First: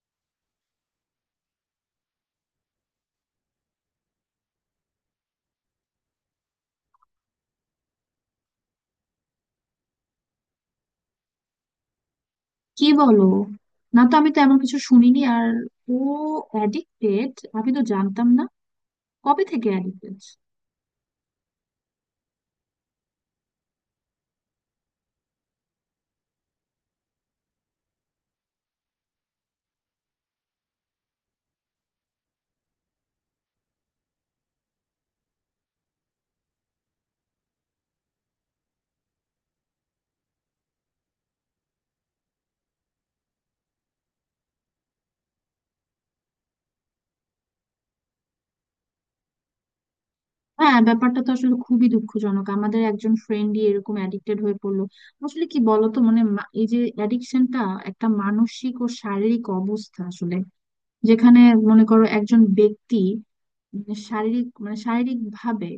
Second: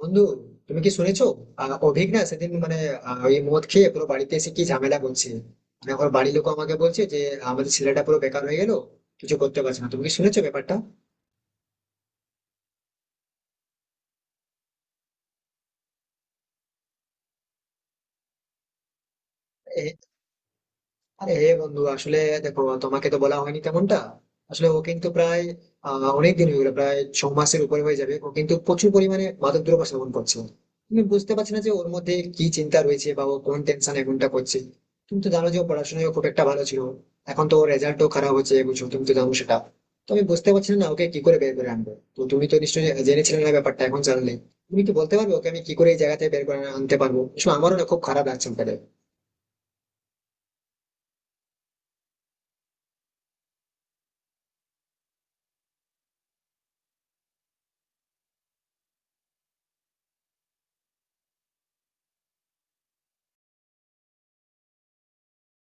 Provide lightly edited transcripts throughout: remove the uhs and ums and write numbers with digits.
বন্ধু, তুমি কি শুনেছো? অভিক না সেদিন মানে ওই মদ খেয়ে পুরো বাড়িতে এসে কি ঝামেলা করছে। মানে ওর বাড়ির লোক আমাকে বলছে যে আমাদের ছেলেটা পুরো বেকার হয়ে গেল, কিছু করতে পারছে না। তুমি কি শুনেছো ব্যাপারটা? কি বলো? না তো, আমি তো এমন কিছু শুনিনি। আর ও অ্যাডিক্টেড? আমি তো জানতাম না। কবে থেকে অ্যাডিক্টেড? আরে বন্ধু, আসলে দেখো, তোমাকে তো বলা হয়নি তেমনটা। আসলে ও কিন্তু প্রায় অনেক দিন হয়ে গেল, প্রায় 6 মাসের উপরে হয়ে যাবে ও কিন্তু প্রচুর পরিমাণে মাদক দ্রব্য সেবন করছে। তুমি বুঝতে পারছি না যে ওর মধ্যে কি চিন্তা রয়েছে বা ও কোন টেনশন এখনটা করছে। তুমি তো জানো যে ও পড়াশোনায় ও খুব একটা ভালো ছিল, এখন তো ওর রেজাল্টও খারাপ হচ্ছে, বুঝছো, তুমি তো জানো সেটা। তো আমি বুঝতে পারছি না ওকে কি করে বের করে আনবো। তো তুমি তো নিশ্চয়ই জেনেছিলে না ব্যাপারটা, এখন জানলে তুমি কি বলতে পারবে ওকে আমি কি করে এই জায়গা থেকে বের করে আনতে পারবো? আসলে আমারও না খুব খারাপ লাগছে ওকে দেখে। হ্যাঁ, ব্যাপারটা তো আসলে খুবই দুঃখজনক। আমাদের একজন ফ্রেন্ডই এরকম অ্যাডিক্টেড হয়ে পড়লো। আসলে কি বলতো, মানে এই যে অ্যাডিকশনটা একটা মানসিক ও শারীরিক অবস্থা আসলে, যেখানে মনে করো একজন ব্যক্তি শারীরিক মানে শারীরিক ভাবে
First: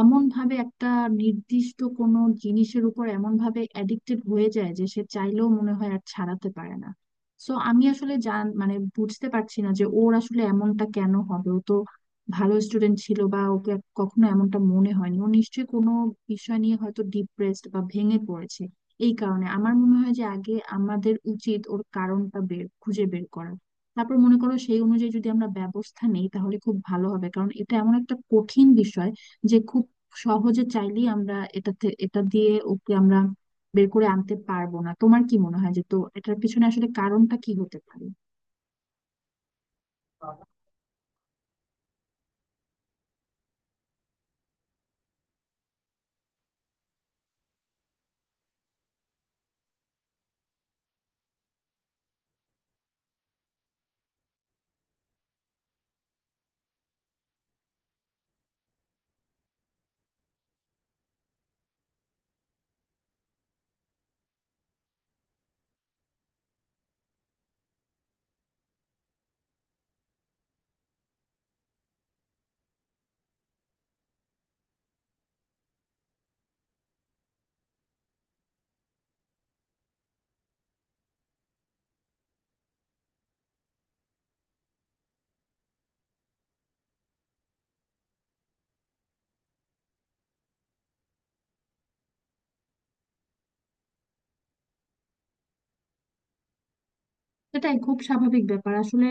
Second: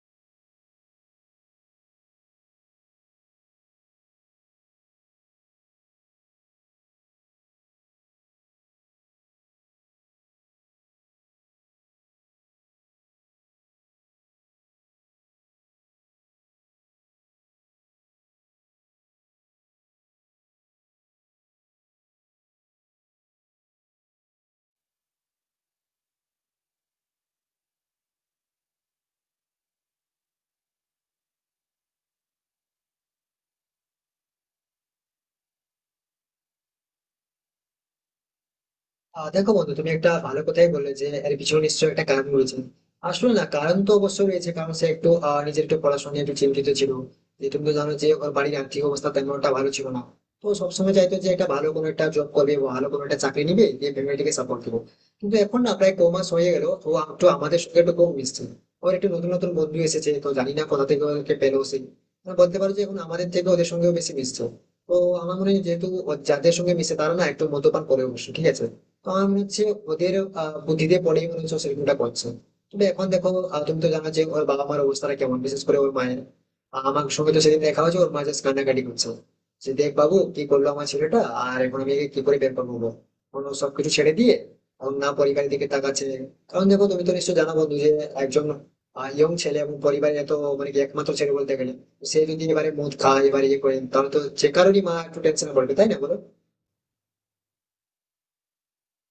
অমন ভাবে একটা নির্দিষ্ট কোনো জিনিসের উপর এমন ভাবে অ্যাডিক্টেড হয়ে যায় যে সে চাইলেও মনে হয় আর ছাড়াতে পারে না। সো আমি আসলে মানে বুঝতে পারছি না যে ওর আসলে এমনটা কেন হবে। ও তো ভালো স্টুডেন্ট ছিল, বা ওকে কখনো এমনটা মনে হয়নি। ও নিশ্চয়ই কোনো বিষয় নিয়ে হয়তো ডিপ্রেসড বা ভেঙে পড়েছে। এই কারণে আমার মনে হয় যে আগে আমাদের উচিত ওর কারণটা খুঁজে বের করা। তারপর মনে করো সেই অনুযায়ী যদি আমরা ব্যবস্থা নেই তাহলে খুব ভালো হবে, কারণ এটা এমন একটা কঠিন বিষয় যে খুব সহজে চাইলেই আমরা এটা দিয়ে ওকে আমরা বের করে আনতে পারবো না। তোমার কি মনে হয় যে তো এটার পিছনে আসলে কারণটা কি হতে পারে? দেখো বন্ধু, তুমি একটা ভালো কথাই বললে যে এর পিছনে নিশ্চয়ই একটা কারণ রয়েছে। আসলে না, কারণ তো অবশ্যই রয়েছে, কারণ সে একটু নিজের একটু পড়াশোনা নিয়ে একটু চিন্তিত ছিল, যে তুমি তো জানো যে ওর বাড়ির আর্থিক অবস্থা তেমন একটা ভালো ছিল না। তো সবসময় চাইতো যে একটা ভালো কোনো একটা জব করবে, ভালো কোনো একটা চাকরি নিবে, দিয়ে ফ্যামিলিকে সাপোর্ট দেবো। কিন্তু এখন না প্রায় ক মাস হয়ে গেল, ও একটু আমাদের সঙ্গে একটু কম মিশছে। ওর একটু নতুন নতুন বন্ধু এসেছে, তো জানি না কোথা থেকে ওকে পেলো সে। মানে বলতে পারো যে এখন আমাদের থেকে ওদের সঙ্গেও বেশি মিশছে। তো আমার মনে হয় যেহেতু ও যাদের সঙ্গে মিশে তারা না একটু মদ্যপান করে, অবশ্য ঠিক আছে। তো আমি হচ্ছে ওদের বুদ্ধিতে পড়েই মনে হচ্ছে ও সেরকমটা করছে। তবে এখন দেখো, তুমি তো জানো যে ওর বাবা মার অবস্থাটা কেমন, বিশেষ করে ওর মায়ের। আমার সঙ্গে তো সেদিন দেখা হয়েছে, ওর মা জাস্ট কান্নাকাটি করছে যে, "দেখ বাবু, কি করলো আমার ছেলেটা, আর এখন আমি একে কি করে বের করবো বল?" অন্য সবকিছু ছেড়ে দিয়ে ওর না পরিবারের দিকে তাকাচ্ছে। কারণ দেখো, তুমি তো নিশ্চয়ই জানো বন্ধু যে একজন ইয়ং ছেলে এবং পরিবারের এত, মানে কি, একমাত্র ছেলে বলতে গেলে। তো সে যদি এবারে মদ খায়, এবারে ইয়ে করে, তাহলে তো যে কারোরই মা একটু টেনশনে পড়বে, তাই না, বলো? সেটাই খুব স্বাভাবিক ব্যাপার আসলে।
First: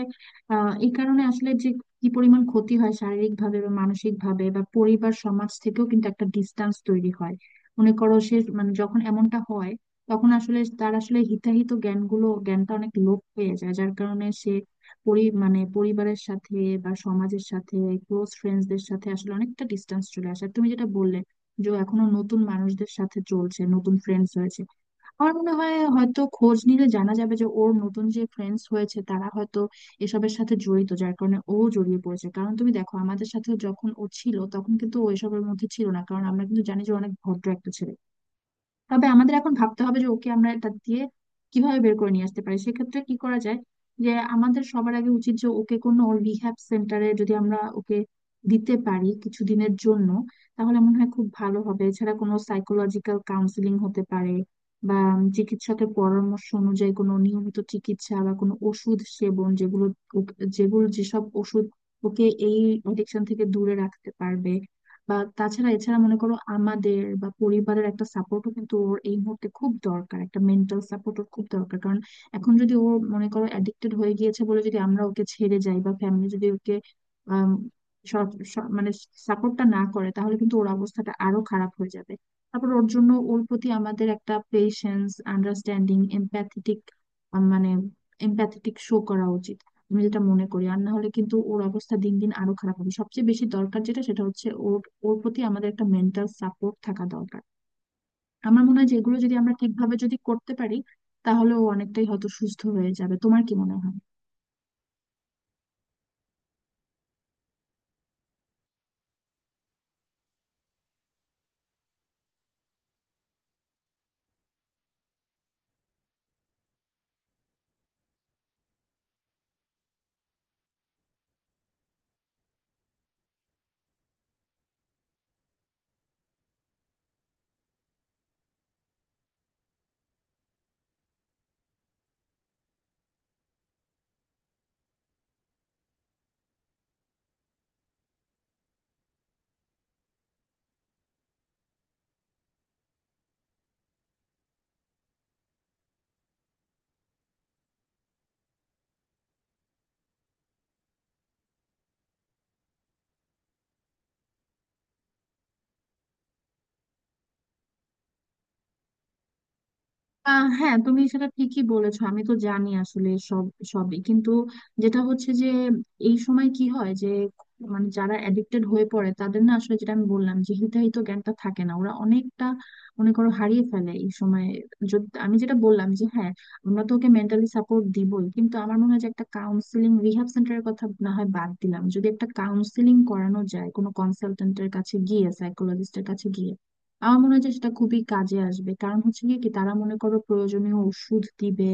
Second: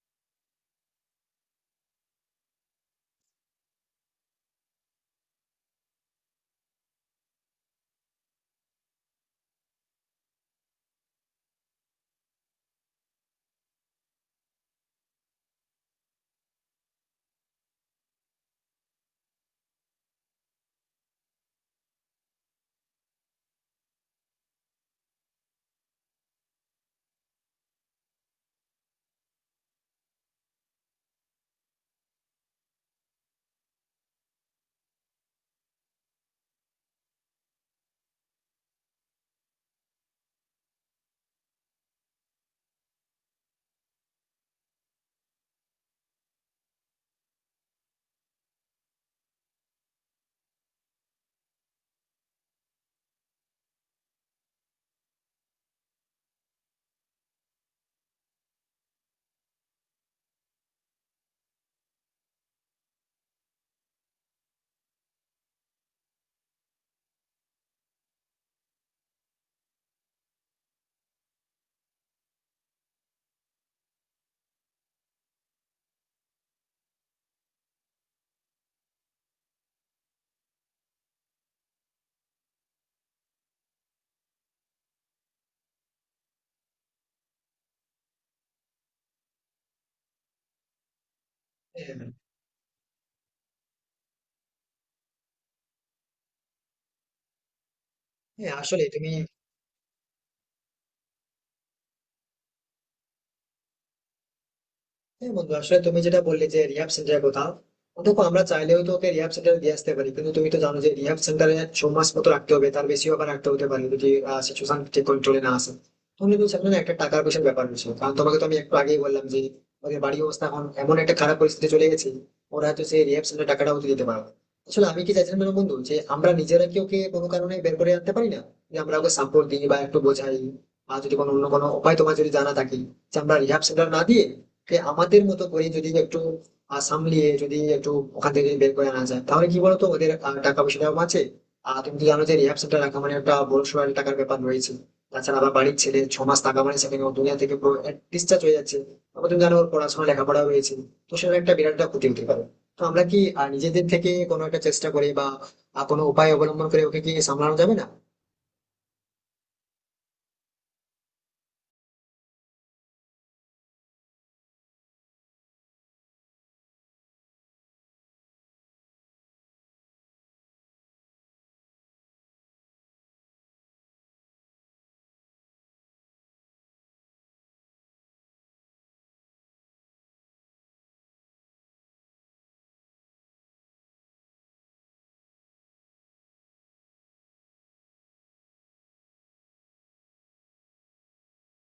আহ, এই কারণে আসলে যে কি পরিমাণ ক্ষতি হয় শারীরিক ভাবে বা মানসিক ভাবে, বা পরিবার সমাজ থেকেও কিন্তু একটা ডিস্টেন্স তৈরি হয়। মনে করো সে মানে যখন এমনটা হয় তখন আসলে তার আসলে হিতাহিত জ্ঞানটা অনেক লোপ হয়ে যায়, যার কারণে সে পরিবারের সাথে বা সমাজের সাথে ক্লোজ ফ্রেন্ডসদের সাথে আসলে অনেকটা ডিস্টেন্স চলে আসে। আর তুমি যেটা বললে যে ও এখনো নতুন মানুষদের সাথে চলছে, নতুন ফ্রেন্ডস হয়েছে। আমার মনে হয় হয়তো খোঁজ নিলে জানা যাবে যে ওর নতুন যে ফ্রেন্ডস হয়েছে তারা হয়তো এসবের সাথে জড়িত, যার কারণে ও জড়িয়ে পড়েছে। কারণ তুমি দেখো, আমাদের সাথে যখন ও ছিল তখন কিন্তু ও এসবের মধ্যে ছিল না, কারণ আমরা কিন্তু জানি যে ও অনেক ভদ্র একটা ছেলে। তবে আমাদের এখন ভাবতে হবে যে ওকে আমরা এটা দিয়ে কিভাবে বের করে নিয়ে আসতে পারি। সেক্ষেত্রে কি করা যায়, যে আমাদের সবার আগে উচিত যে ওকে কোনো রিহ্যাব সেন্টারে যদি আমরা ওকে দিতে পারি কিছুদিনের জন্য তাহলে মনে হয় খুব ভালো হবে। এছাড়া কোনো সাইকোলজিক্যাল কাউন্সিলিং হতে পারে, বা চিকিৎসকের পরামর্শ অনুযায়ী কোনো নিয়মিত চিকিৎসা বা কোনো ওষুধ সেবন, যেগুলো যেগুলো যেসব ওষুধ ওকে এই অ্যাডিকশন থেকে দূরে রাখতে পারবে। বা তাছাড়া এছাড়া মনে করো আমাদের বা পরিবারের একটা সাপোর্টও কিন্তু ওর এই মুহূর্তে খুব দরকার। একটা মেন্টাল সাপোর্ট ওর খুব দরকার, কারণ এখন যদি ও মনে করো অ্যাডিক্টেড হয়ে গিয়েছে বলে যদি আমরা ওকে ছেড়ে যাই বা ফ্যামিলি যদি ওকে আম, মানে সাপোর্টটা না করে তাহলে কিন্তু ওর অবস্থাটা আরো খারাপ হয়ে যাবে। তারপর ওর জন্য, ওর প্রতি আমাদের একটা পেশেন্স, আন্ডারস্ট্যান্ডিং, এমপ্যাথেটিক মানে এমপ্যাথেটিক শো করা উচিত, আমি যেটা মনে করি। আর না হলে কিন্তু ওর অবস্থা হ্যাঁ। দিন দিন আরো খারাপ হবে। সবচেয়ে বেশি দরকার যেটা সেটা হচ্ছে ওর, ওর প্রতি আমাদের একটা মেন্টাল সাপোর্ট থাকা দরকার। হ্যাঁ, আমার মনে আসলে হয় যে তুমি। এগুলো যদি আমরা ঠিকভাবে যদি করতে পারি তাহলে ও অনেকটাই হয়তো সুস্থ হয়ে যাবে। তোমার কি মনে হয়? হ্যাঁ বন্ধু, আসলে তুমি যেটা বললে যে রিহাব সেন্টারের কথা, দেখো, আমরা চাইলেও তো ওকে রিহাব সেন্টারে দিয়ে আসতে পারি, কিন্তু তুমি তো জানো যে রিহাব সেন্টারে 6 মাস মতো রাখতে হবে, তার বেশিও আবার রাখতে হতে পারে যদি সিচুয়েশন ঠিক কন্ট্রোলে না আসে। তাহলে তো সেখানে না একটা টাকার পয়সার ব্যাপার রয়েছে, কারণ তোমাকে তো আমি একটু আগেই বললাম যে ওদের বাড়ির অবস্থা এখন এমন একটা খারাপ পরিস্থিতি চলে গেছে, ওরা হয়তো সেই রিহাব সেন্টার টাকাটা ওদের দিতে পারবে না। আসলে আমি কি চাইছিলাম জানো বন্ধু, যে আমরা নিজেরা কি ওকে কোনো কারণে বের করে আনতে পারি না, যে আমরা ওকে সাপোর্ট দিই বা একটু বোঝাই। আর যদি কোনো অন্য কোনো উপায় তোমার যদি জানা থাকে, যে আমরা রিহাব সেন্টার না দিয়ে, যে আমাদের মতো করে যদি একটু সামলিয়ে যদি একটু ওখান থেকে বের করে আনা যায়, তাহলে কি বলতো, ওদের টাকা পয়সাটাও বাঁচে। আর তুমি তো জানো যে রিহাব সেন্টার রাখা মানে একটা বড় সড় একটা টাকার ব্যাপার রয়েছে। তাছাড়া আবার বাড়ির ছেলে 6 মাস থাকা মানে সেখানে ও দুনিয়া থেকে ডিসচার্জ হয়ে যাচ্ছে। আবার তুমি জানো ওর পড়াশোনা লেখাপড়া রয়েছে, তো সেটা একটা বিরাট একটা ক্ষতি হতে পারে। তো আমরা কি নিজেদের থেকে কোনো একটা চেষ্টা করে বা কোনো উপায় অবলম্বন করে ওকে কি সামলানো যাবে না? আহ, হ্যাঁ তুমি সেটা ঠিকই বলেছো। আমি তো জানি আসলে সবই কিন্তু, যেটা হচ্ছে যে এই সময় কি হয় যে, মানে যারা এডিক্টেড হয়ে পড়ে তাদের না আসলে, যেটা আমি বললাম যে হিতাহিত জ্ঞানটা থাকে না। ওরা অনেকটা মনে করো হারিয়ে ফেলে এই সময়। যদি আমি যেটা বললাম যে হ্যাঁ আমরা তো ওকে মেন্টালি সাপোর্ট দিবই, কিন্তু আমার মনে হয় যে একটা কাউন্সিলিং, রিহ্যাব সেন্টারের কথা না হয় বাদ দিলাম, যদি একটা কাউন্সিলিং করানো যায় কোনো কনসালটেন্টের কাছে গিয়ে, সাইকোলজিস্টের কাছে গিয়ে, আমার মনে হয় যে সেটা খুবই কাজে আসবে। কারণ হচ্ছে গিয়ে কি, তারা মনে করো প্রয়োজনীয় ওষুধ দিবে,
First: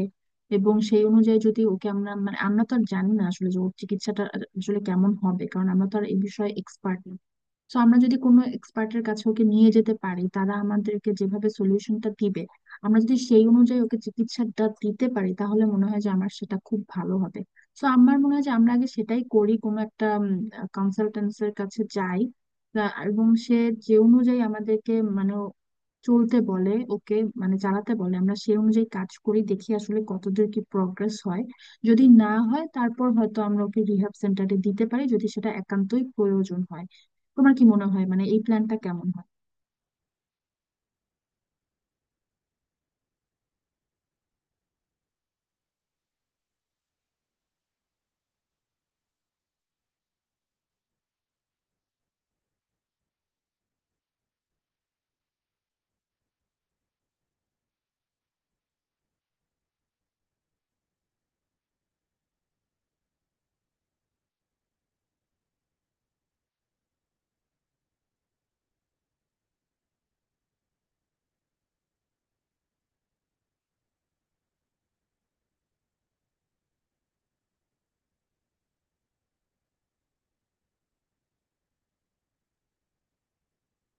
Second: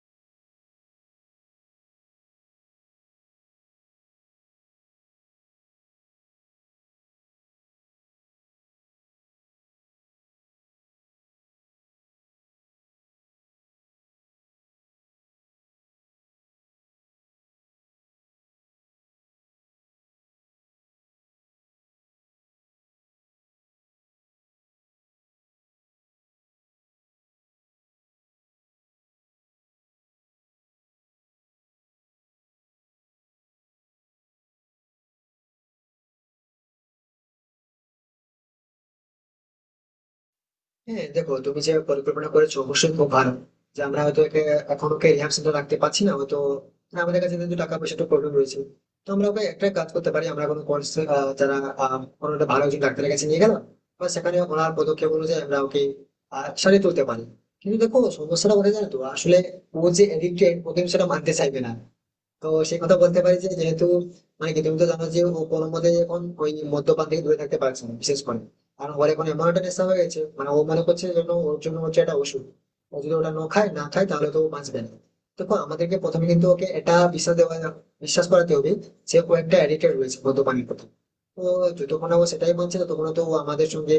এবং সেই অনুযায়ী যদি ওকে আমরা মানে, আমরা তো আর জানি না আসলে যে ওর চিকিৎসাটা আসলে কেমন হবে, কারণ আমরা তো আর এই বিষয়ে এক্সপার্ট। তো আমরা যদি কোনো এক্সপার্টের কাছে ওকে নিয়ে যেতে পারি, তারা আমাদেরকে যেভাবে সলিউশনটা দিবে, আমরা যদি সেই অনুযায়ী ওকে চিকিৎসাটা দিতে পারি, তাহলে মনে হয় যে আমার সেটা খুব ভালো হবে। তো আমার মনে হয় যে আমরা আগে সেটাই করি, কোনো একটা কনসালটেন্সের কাছে যাই। এবং সে যে অনুযায়ী আমাদেরকে মানে চলতে বলে ওকে মানে চালাতে বলে, আমরা সেই অনুযায়ী কাজ করি। দেখি আসলে কতদূর কি প্রগ্রেস হয়। যদি না হয় তারপর হয়তো আমরা ওকে রিহ্যাব সেন্টারে দিতে পারি যদি সেটা একান্তই প্রয়োজন হয়। তোমার কি মনে হয়, মানে এই প্ল্যানটা কেমন হয়? হ্যাঁ দেখো, তুমি যে পরিকল্পনা করেছো অবশ্যই খুব ভালো, যে আমরা হয়তো একে এখন ওকে রিহাব সেন্টার রাখতে পারছি না হয়তো, না, আমাদের কাছে যেহেতু টাকা পয়সা একটু প্রবলেম রয়েছে। তো আমরা ওকে একটা কাজ করতে পারি, আমরা কোনো কোর্স, যারা কোনো একটা ভালো একজন ডাক্তারের কাছে নিয়ে গেলাম, বা সেখানে ওনার পদক্ষেপ অনুযায়ী আমরা ওকে সারিয়ে তুলতে পারি। কিন্তু দেখো সমস্যাটা কোথায় জানো তো, আসলে ও যে এডিক্টেড, ও কিন্তু সেটা মানতে চাইবে না। তো সেই কথা বলতে পারি যে যেহেতু, মানে কি, তুমি তো জানো যে ও কোনোমতে এখন ওই মদ্যপান থেকে দূরে থাকতে পারছে না, বিশেষ করে। কারণ ওর এখন এমন একটা নেশা হয়ে গেছে, মানে ও মনে করছে যেন ওর জন্য হচ্ছে একটা ওষুধ। ও যদি ওটা না খায় না খায় তাহলে তো ও বাঁচবে না। দেখো, আমাদেরকে প্রথমে কিন্তু ওকে এটা বিশ্বাস দেওয়া, বিশ্বাস করাতে হবে যে ও একটা অ্যাডিক্টেড রয়েছে মদ্যপানের প্রতি। তো যতক্ষণ না ও সেটাই মানছে, ততক্ষণ তো ও আমাদের সঙ্গে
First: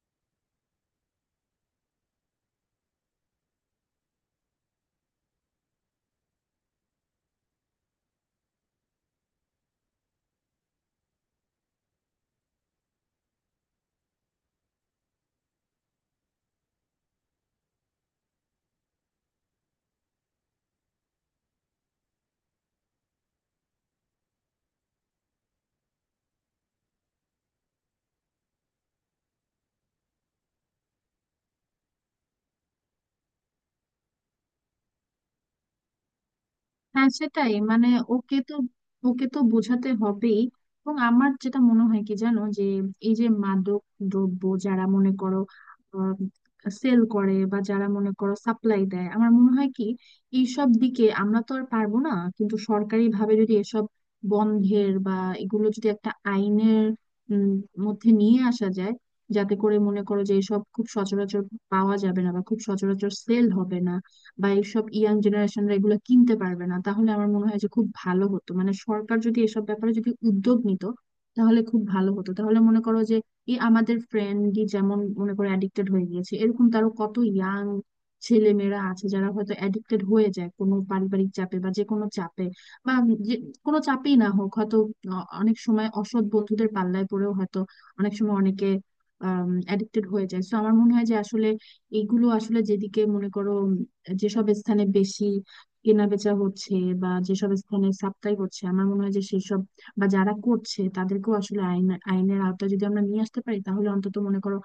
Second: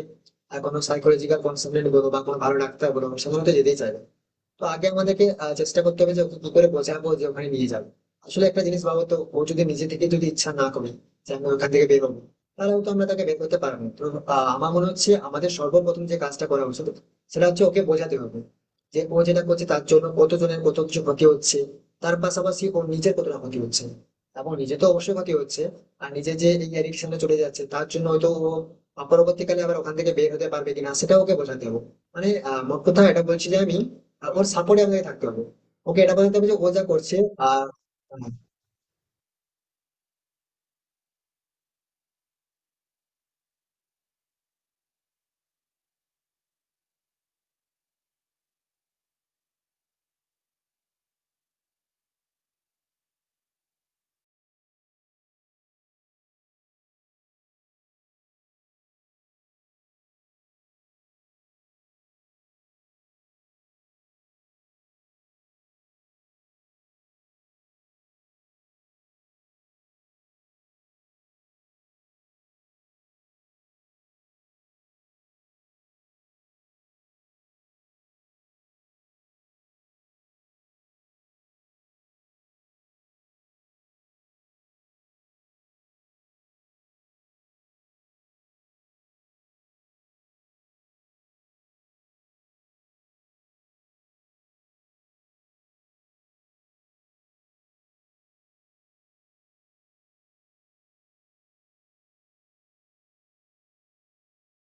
কোনো সাইকোলজিক্যাল কনসালটেন্ট বলো বা কোনো ভালো ডাক্তার বলো, সেগুলো তো যেতেই চাইবে। তো আগে আমাদেরকে চেষ্টা করতে হবে যে ওকে কি করে বোঝাবো, যে ওখানে নিয়ে যাবো। আসলে একটা জিনিস ভাবো তো, ও যদি নিজে থেকে যদি ইচ্ছা না করে যে আমি ওখান থেকে বেরোবো, তাহলে তো আমরা তাকে বের করতে পারবো না। তো আমার মনে হচ্ছে আমাদের সর্বপ্রথম যে কাজটা করা উচিত সেটা হচ্ছে ওকে বোঝাতে হবে যে ও যেটা করছে তার জন্য কতজনের কত কিছু ক্ষতি হচ্ছে, তার পাশাপাশি ও নিজের কতটা ক্ষতি হচ্ছে। এবং নিজে তো অবশ্যই ক্ষতি হচ্ছে। আর নিজে যে এই অ্যাডিকশনে চলে যাচ্ছে, তার জন্য হয়তো ও পরবর্তীকালে আবার ওখান থেকে বের হতে পারবে কিনা, সেটা ওকে বোঝাতে হবে। মানে মোট কথা এটা বলছি যে আমি ওর সাপোর্টে আমাকে থাকতে হবে। ওকে এটা বলতে হবে যে ও যা হ্যাঁ করছে। সেটাই আহ মানে, ওকে তো ওকে তো বোঝাতে হবেই। এবং আমার যেটা মনে হয় কি জানো, যে এই যে মাদক দ্রব্য যারা মনে করো সেল করে বা যারা মনে করো সাপ্লাই দেয়, আমার মনে হয় কি এইসব দিকে আমরা তো আর পারবো না। কিন্তু সরকারি ভাবে যদি এসব বন্ধের বা এগুলো যদি একটা আইনের উম, মধ্যে নিয়ে আসা যায়, যাতে করে মনে করো যে এসব খুব সচরাচর পাওয়া যাবে না বা খুব সচরাচর সেল হবে না, বা এইসব ইয়াং জেনারেশনরা এগুলো কিনতে পারবে না, তাহলে আমার মনে হয় যে খুব ভালো হতো। মানে সরকার যদি এসব ব্যাপারে যদি উদ্যোগ নিত তাহলে খুব ভালো হতো। তাহলে মনে করো যে এই আমাদের ফ্রেন্ডই যেমন মনে করো অ্যাডিক্টেড হয়ে গিয়েছে, এরকম তারও কত ইয়াং ছেলে মেয়েরা আছে যারা হয়তো অ্যাডিক্টেড হয়ে যায় কোনো পারিবারিক চাপে বা যে কোনো চাপে, বা যে কোনো চাপেই না হোক, হয়তো অনেক সময় অসৎ বন্ধুদের পাল্লায় পড়েও হয়তো অনেক সময় অনেকে অ্যাডিক্টেড হয়ে যায়। তো আমার মনে হয় যে আসলে এইগুলো আসলে যেদিকে মনে করো, যেসব স্থানে বেশি কেনা বেচা হচ্ছে বা যেসব স্থানে সাপ্লাই হচ্ছে, আমার মনে হয় যে সেসব বা যারা করছে তাদেরকেও আসলে আইনের আওতায় যদি আমরা নিয়ে আসতে পারি তাহলে অন্তত মনে করো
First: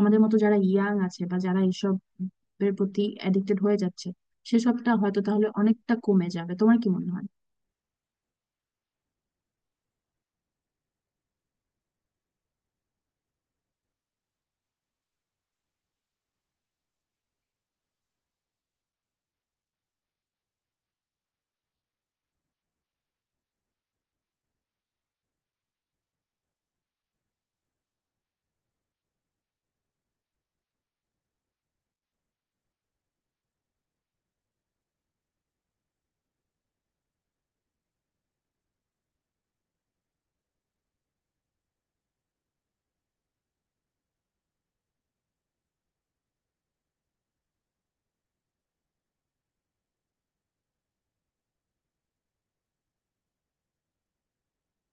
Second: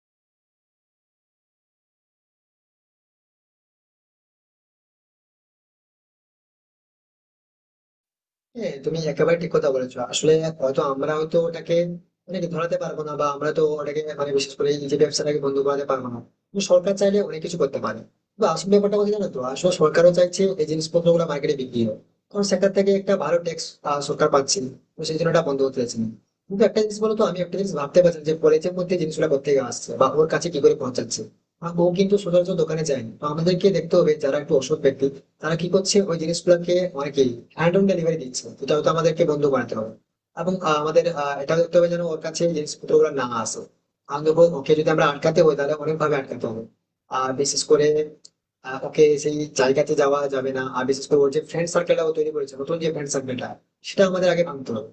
আমাদের মতো যারা ইয়াং আছে বা যারা এইসব এর প্রতি অ্যাডিক্টেড হয়ে যাচ্ছে, সেসবটা হয়তো তাহলে অনেকটা কমে যাবে। তোমার কি মনে হয়? হ্যাঁ, তুমি একেবারে ঠিক কথা বলেছো আসলে। হয়তো আমরা হয়তো ওটাকে, মানে কি, ধরাতে পারবো না, বা আমরা তো ওটাকে, মানে, বিশেষ করে এই যে ব্যবসাটাকে বন্ধ করাতে পারবো না। কিন্তু সরকার চাইলে অনেক কিছু করতে পারে। বা আসল ব্যাপারটা, কথা জানো তো আসলে, সরকারও চাইছে এই জিনিসপত্র গুলো মার্কেটে বিক্রি হোক, কারণ সেখান থেকে একটা ভালো ট্যাক্স সরকার পাচ্ছে। তো সেই জন্য ওটা বন্ধ করতে চাইছে না। কিন্তু একটা জিনিস বলো তো, আমি একটা জিনিস ভাবতে পারছি না যে কলেজের মধ্যে জিনিসগুলো কোথা থেকে আসছে বা ওর কাছে কি করে পৌঁছাচ্ছে। আর ও কিন্তু সচরাচর দোকানে যায়নি, তো আমাদেরকে দেখতে হবে যারা একটু অসৎ ব্যক্তি, তারা কি করছে ওই জিনিসগুলোকে, অনেকেই হ্যান্ড অন ডেলিভারি দিচ্ছে। তো এটা তো আমাদেরকে বন্ধ বানাতে হবে। এবং আমাদের এটাও দেখতে হবে যেন ওর কাছে এই জিনিসপত্রগুলো না আসে। আমি দেখবো, ওকে যদি আমরা আটকাতে হয় তাহলে অনেকভাবে আটকাতে হবে। আর বিশেষ করে ওকে সেই জায়গাতে যাওয়া যাবে না। আর বিশেষ করে ওর যে ফ্রেন্ড সার্কেলটা ও তৈরি করেছে, নতুন যে ফ্রেন্ড সার্কেলটা, সেটা আমাদের আগে ভাঙতে হবে।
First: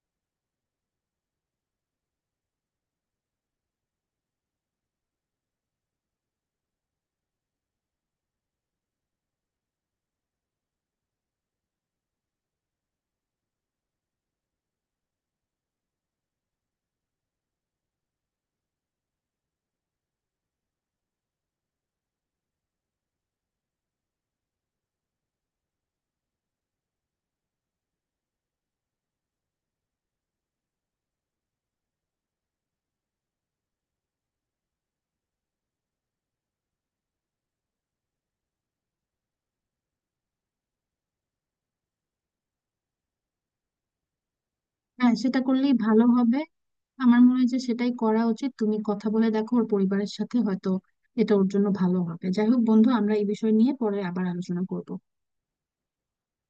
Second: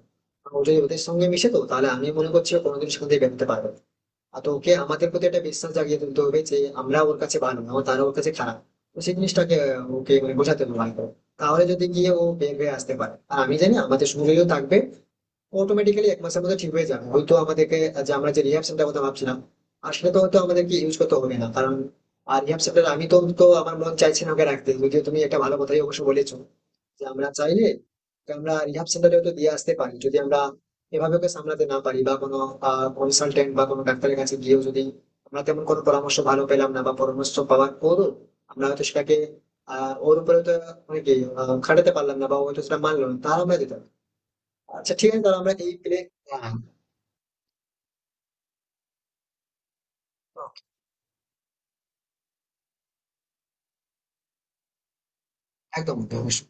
ও যদি ওদের সঙ্গে মিশে তো তাহলে আমি মনে করছি ও কোনোদিন সেখান থেকে বেরোতে পারবে না। আর তো ওকে আমাদের প্রতি একটা বিশ্বাস জাগিয়ে তুলতে হবে যে আমরা ওর কাছে ভালো, না তারা ওর কাছে খারাপ। তো সেই জিনিসটাকে ওকে মানে বোঝাতে হবে ভালো করে। তাহলে যদি গিয়ে ও বের হয়ে আসতে পারে, আর আমি জানি আমাদের সুযোগও থাকবে, অটোমেটিক্যালি এক মাসের মধ্যে ঠিক হয়ে যাবে হয়তো। আমাদেরকে যে আমরা যে রিহ্যাব সেন্টার কথা ভাবছিলাম, আর সেটা তো হয়তো আমাদেরকে ইউজ করতে হবে না কারণ, আর রিহ্যাব সেন্টার, আমি তো তো আমার মন চাইছে না ওকে রাখতে, যদিও তুমি একটা ভালো কথাই অবশ্য বলেছো যে আমরা চাইলে ওকে আমরা রিহাব সেন্টারেও তো দিয়ে আসতে পারি, যদি আমরা এভাবে ওকে সামলাতে না পারি, বা কোনো কনসালটেন্ট বা কোনো ডাক্তারের কাছে গিয়েও যদি আমরা তেমন কোনো পরামর্শ ভালো পেলাম না, বা পরামর্শ পাওয়ার পরও আমরা হয়তো সেটাকে ওর উপরে তো, মানে কি, খাটাতে পারলাম না, বা ও হয়তো সেটা মানলো না, তাহলে আমরা দিতাম। আচ্ছা, ঠিক হ্যাঁ আছে, তাহলে সেটা আমরা এই করলেই প্লে... ভালো হবে। একদম। আমার মনে হয় যে সেটাই করা উচিত। তুমি কথা বলে দেখো ওর পরিবারের সাথে, হয়তো এটা ওর জন্য ভালো হবে। যাই হোক বন্ধু, আমরা এই বিষয় নিয়ে পরে আবার আলোচনা করব। একদম, অবশ্যই।